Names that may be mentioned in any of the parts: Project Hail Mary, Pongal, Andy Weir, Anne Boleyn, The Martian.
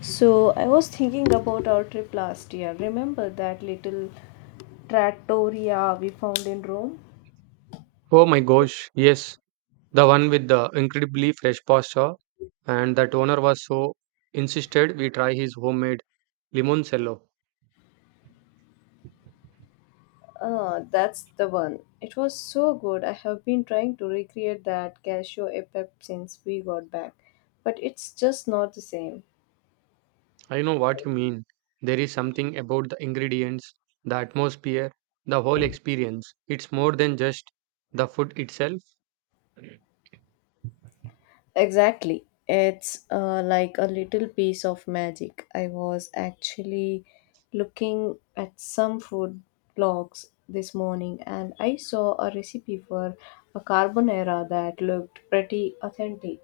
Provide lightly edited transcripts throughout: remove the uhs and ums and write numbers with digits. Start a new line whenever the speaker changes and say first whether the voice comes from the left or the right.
left: So I was thinking about our trip last year. Remember that little trattoria we found in Rome?
right: Oh my gosh, yes, the one with the incredibly fresh pasta, and that owner was so insisted we try his homemade limoncello.
left: Ah, that's the one. It was so good. I have been trying to recreate that cashew e pep since we got back, but it's just not the same.
right: I know what you mean. There is something about the ingredients, the atmosphere, the whole experience. It's more than just the food itself.
left: Exactly. It's like a little piece of magic. I was actually looking at some food blogs this morning and I saw a recipe for a carbonara that looked pretty authentic.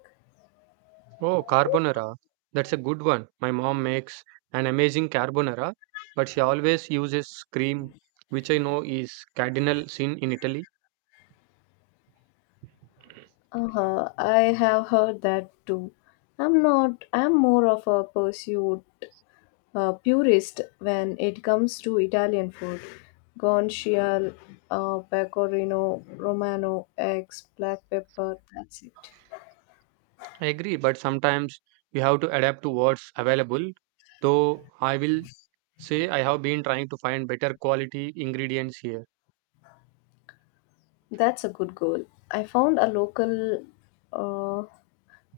right: Oh, carbonara. That's a good one. My mom makes an amazing carbonara, but she always uses cream, which I know is cardinal sin in Italy.
left: Uh-huh. I have heard that too. I'm not, I'm more of a pursuit purist when it comes to Italian food. Guanciale, pecorino romano, eggs, black pepper. That's it.
right: I agree, but sometimes you have to adapt to what's available. Though I will say I have been trying to find better quality ingredients here.
left: That's a good goal. I found a local uh,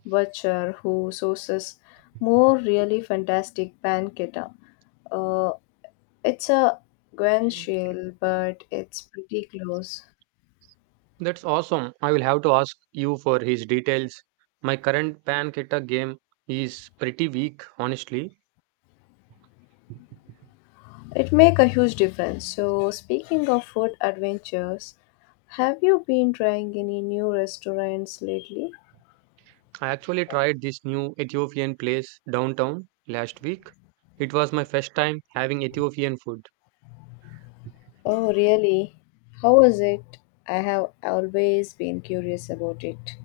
left: butcher who sources more really fantastic pancetta. Uh, it's a guanciale, but it's pretty close.
right: That's awesome. I will have to ask you for his details. My current pancetta game is pretty weak, honestly.
left: It make a huge difference. So speaking of food adventures, have you been trying any new restaurants lately?
right: I actually tried this new Ethiopian place downtown last week. It was my first time having Ethiopian food.
left: Oh really? How was it? I have always been curious about it.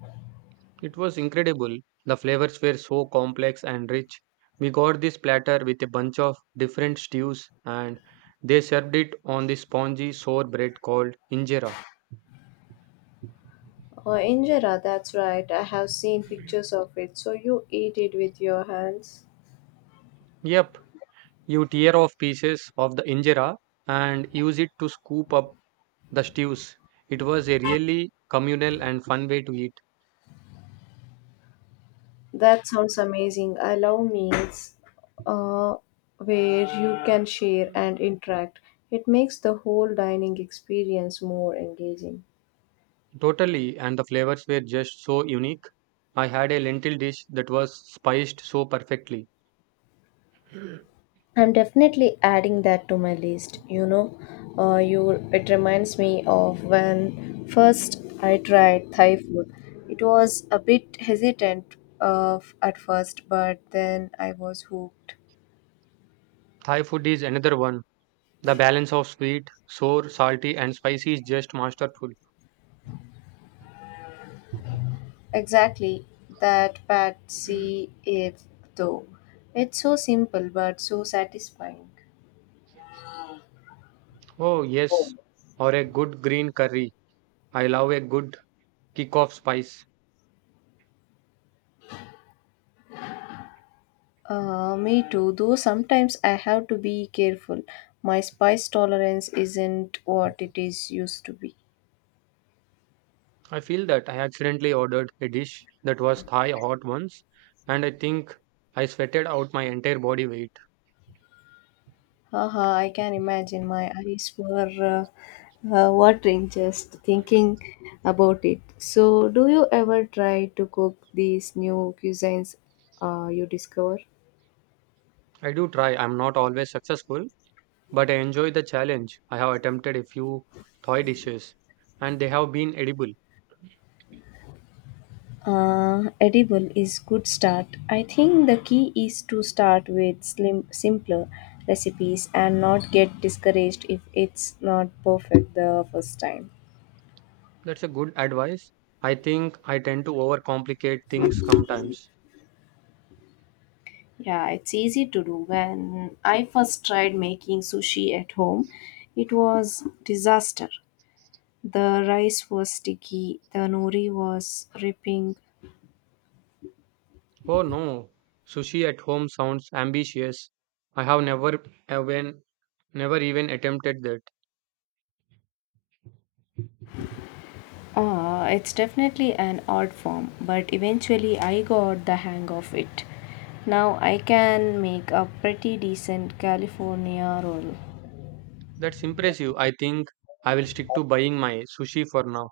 right: It was incredible. The flavors were so complex and rich. We got this platter with a bunch of different stews and they served it on this spongy sour bread called injera.
left: Oh, injera, that's right. I have seen pictures of it. So you eat it with your hands.
right: Yep, you tear off pieces of the injera and use it to scoop up the stews. It was a really communal and fun way to eat.
left: That sounds amazing. I love meals uh, where you can share and interact. It makes the whole dining experience more engaging.
right: Totally, and the flavors were just so unique. I had a lentil dish that was spiced so perfectly.
left: I'm definitely adding that to my list. You know, you it reminds me of when first I tried Thai food. It was a bit hesitant at first, but then I was hooked.
right: Thai food is another one. The balance of sweet, sour, salty, and spicy is just masterful.
left: Exactly that pad see if though. It's so simple but so satisfying.
right: Oh, yes, or a good green curry. I love a good kick of spice.
left: Me too, though sometimes I have to be careful. My spice tolerance isn't what it is used to be.
right: I feel that I accidentally ordered a dish that was Thai hot once, and I think I sweated out my entire body weight.
left: Haha, I can imagine my eyes were watering just thinking about it. So, do you ever try to cook these new cuisines you discover?
right: I do try, I'm not always successful, but I enjoy the challenge. I have attempted a few Thai dishes, and they have been edible.
left: Edible is good start. I think the key is to start with slim, simpler recipes and not get discouraged if it's not perfect the first time.
right: That's a good advice. I think I tend to overcomplicate things sometimes.
left: Yeah, it's easy to do. When I first tried making sushi at home, it was disaster. The rice was sticky, the nori was ripping.
right: Oh no, sushi at home sounds ambitious. I have never even never even attempted that.
left: It's definitely an art form, but eventually I got the hang of it. Now I can make a pretty decent California roll.
right: That's impressive. I think I will stick to buying my sushi for now.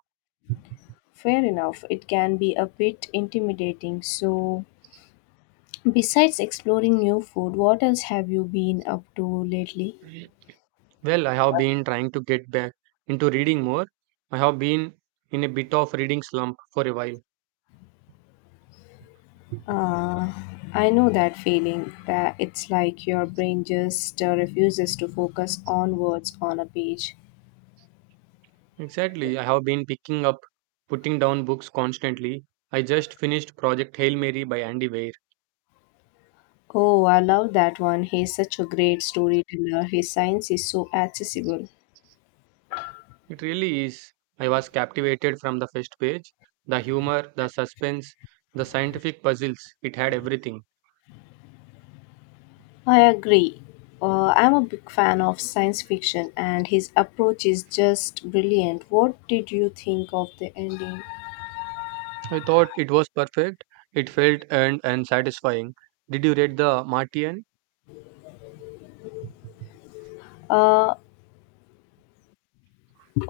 left: Fair enough, it can be a bit intimidating. So, besides exploring new food, what else have you been up to lately?
right: Well, I have been trying to get back into reading more. I have been in a bit of reading slump for a while.
left: Uh, I know that feeling. That it's like your brain just refuses to focus on words on a page.
right: Exactly. I have been picking up, putting down books constantly. I just finished Project Hail Mary by Andy Weir.
left: Oh, I love that one. He's such a great storyteller. His science is so accessible.
right: It really is. I was captivated from the first page. The humor, the suspense, the scientific puzzles, it had everything.
left: I agree. I'm a big fan of science fiction, and his approach is just brilliant. What did you think of the ending?
right: I thought it was perfect. It felt earned and satisfying. Did you read The Martian?
left: Uh,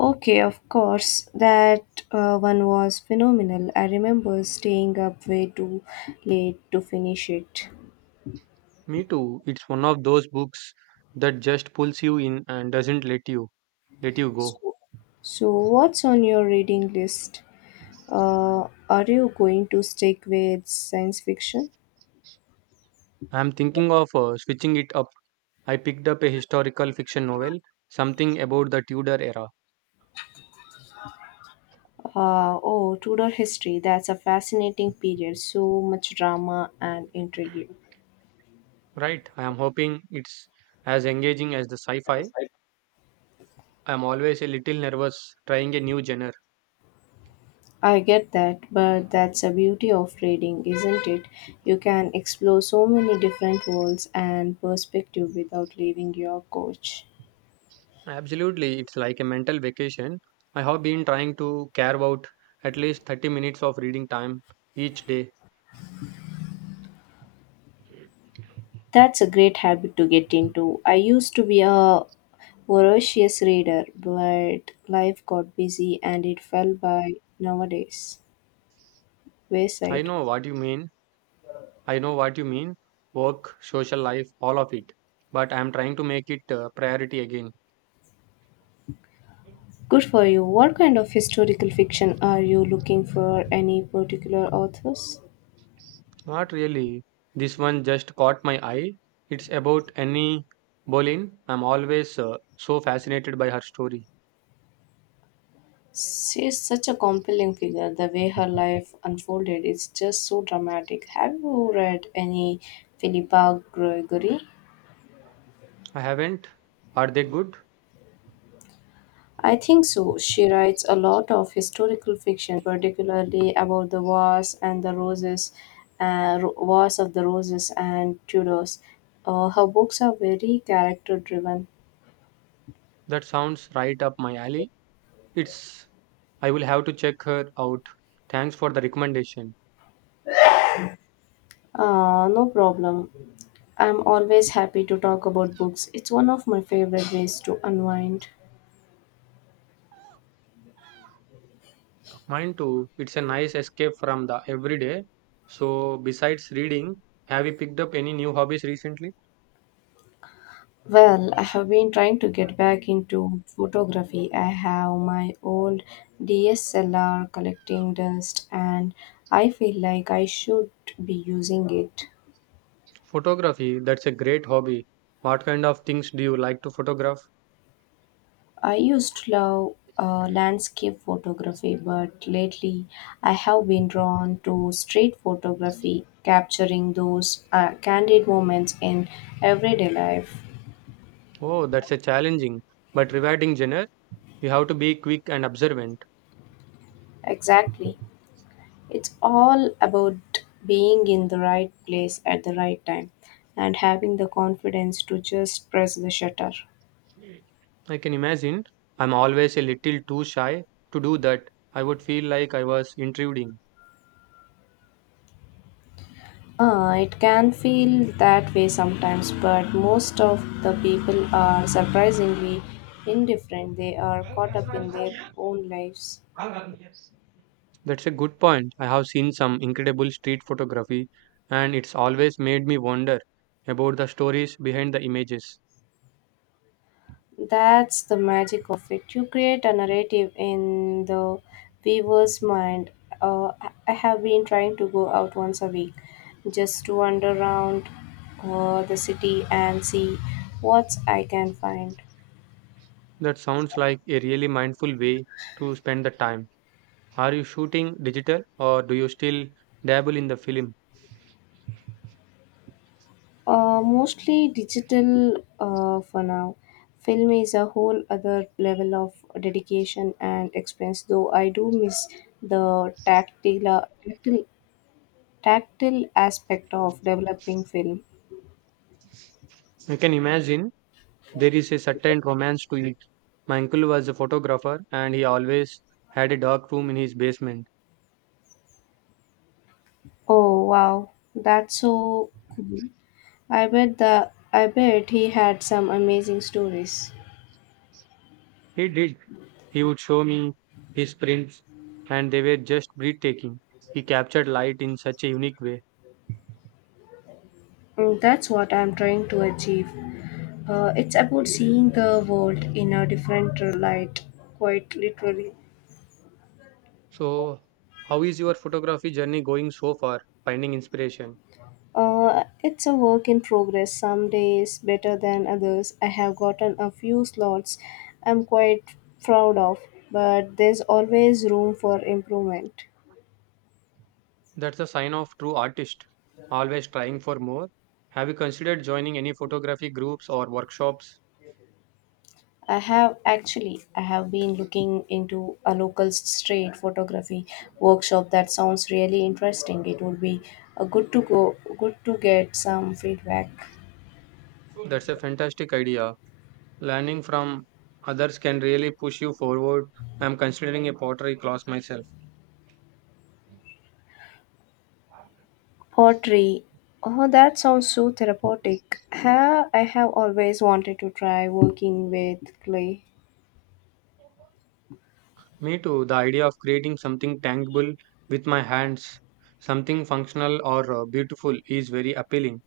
left: Okay, of course. That one was phenomenal. I remember staying up way too late to finish it.
right: Me too. It's one of those books that just pulls you in and doesn't let you go.
left: So, so what's on your reading list? Are you going to stick with science fiction?
right: I'm thinking of switching it up. I picked up a historical fiction novel, something about the Tudor era.
left: Oh, Tudor history. That's a fascinating period. So much drama and intrigue.
right: Right. I am hoping it's as engaging as the sci-fi. I'm always a little nervous trying a new genre.
left: I get that, but that's the beauty of reading, isn't it? You can explore so many different worlds and perspective without leaving your couch.
right: Absolutely, it's like a mental vacation. I have been trying to carve out at least 30 minutes of reading time each day.
left: That's a great habit to get into. I used to be a voracious reader, but life got busy and it fell by nowadays.
right: I
left: Wayside.
right: know what you mean. I know what you mean. Work, social life, all of it. But I'm trying to make it a priority again.
left: Good for you. What kind of historical fiction are you looking for? Any particular authors?
right: Not really. This one just caught my eye. It's about Annie Boleyn. I'm always so fascinated by her story.
left: She's such a compelling figure. The way her life unfolded is just so dramatic. Have you read any Philippa Gregory?
right: I haven't. Are they good?
left: I think so. She writes a lot of historical fiction, particularly about the Wars and the Roses, Ro- Wars of the Roses and Tudors. Her books are very character driven.
right: That sounds right up my alley. It's I will have to check her out. Thanks for the recommendation.
left: No problem. I'm always happy to talk about books. It's one of my favorite ways to unwind.
right: Mine too. It's a nice escape from the everyday. So, besides reading, have you picked up any new hobbies recently?
left: Well, I have been trying to get back into photography. I have my old DSLR collecting dust and I feel like I should be using it.
right: Photography, that's a great hobby. What kind of things do you like to photograph?
left: I used to love landscape photography, but lately I have been drawn to street photography, capturing those candid moments in everyday life.
right: Oh, that's a challenging but rewarding genre. You have to be quick and observant.
left: Exactly. It's all about being in the right place at the right time and having the confidence to just press the shutter.
right: I can imagine. I'm always a little too shy to do that. I would feel like I was intruding.
left: It can feel that way sometimes, but most of the people are surprisingly indifferent. They are caught up in their own lives.
right: That's a good point. I have seen some incredible street photography, and it's always made me wonder about the stories behind the images.
left: That's the magic of it. You create a narrative in the viewer's mind. I have been trying to go out once a week just to wander around the city and see what I can find.
right: That sounds like a really mindful way to spend the time. Are you shooting digital or do you still dabble in the film?
left: Mostly digital for now. Film is a whole other level of dedication and expense, though I do miss the tactile aspect of developing film.
right: I can imagine there is a certain romance to it. My uncle was a photographer and he always had a dark room in his basement.
left: Oh wow, that's so cool. I bet he had some amazing stories.
right: He did. He would show me his prints, and they were just breathtaking. He captured light in such a unique way.
left: Mm, that's what I'm trying to achieve. It's about seeing the world in a different light, quite literally.
right: So, how is your photography journey going so far? Finding inspiration.
left: It's a work in progress. Some days better than others. I have gotten a few slots I'm quite proud of, but there's always room for improvement.
right: That's a sign of true artist. Always trying for more. Have you considered joining any photography groups or workshops?
left: I have been looking into a local street photography workshop that sounds really interesting. It would be good to get some feedback.
right: That's a fantastic idea. Learning from others can really push you forward. I'm considering a pottery class myself.
left: Pottery. Oh, that sounds so therapeutic. Ha, I have always wanted to try working with clay.
right: Me too. The idea of creating something tangible with my hands, something functional or beautiful, is very appealing.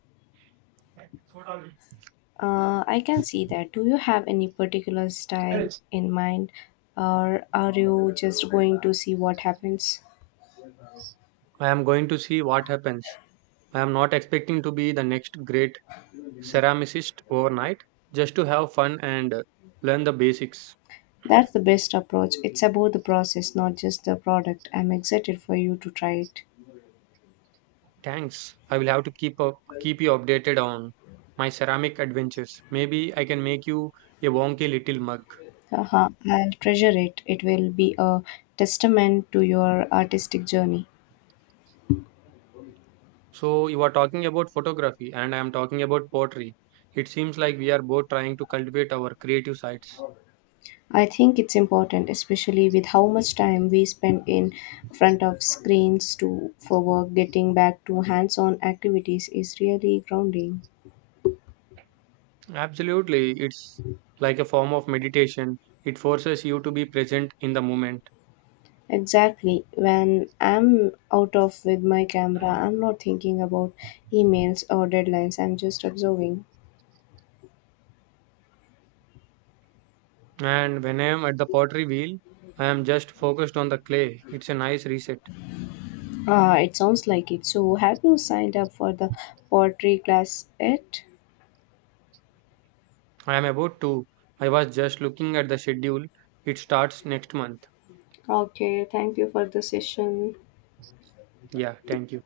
left: I can see that. Do you have any particular style in mind, or are you just going to see what happens?
right: I am going to see what happens. I am not expecting to be the next great ceramicist overnight just to have fun and learn the basics.
left: That's the best approach. It's about the process, not just the product. I'm excited for you to try it.
right: Thanks. I will have to keep you updated on my ceramic adventures. Maybe I can make you a wonky little mug.
left: Haha, I'll treasure it. It will be a testament to your artistic journey.
right: So you are talking about photography and I am talking about pottery. It seems like we are both trying to cultivate our creative sides.
left: I think it's important, especially with how much time we spend in front of screens to for work. Getting back to hands-on activities is really grounding.
right: Absolutely. It's like a form of meditation. It forces you to be present in the moment.
left: Exactly. When I'm out of with my camera, I'm not thinking about emails or deadlines. I'm just observing.
right: And when I am at the pottery wheel, I am just focused on the clay. It's a nice reset.
left: Ah, it sounds like it. So, have you signed up for the pottery class yet?
right: I am about to. I was just looking at the schedule. It starts next month.
left: Okay, thank you for the session.
right: Yeah, thank you.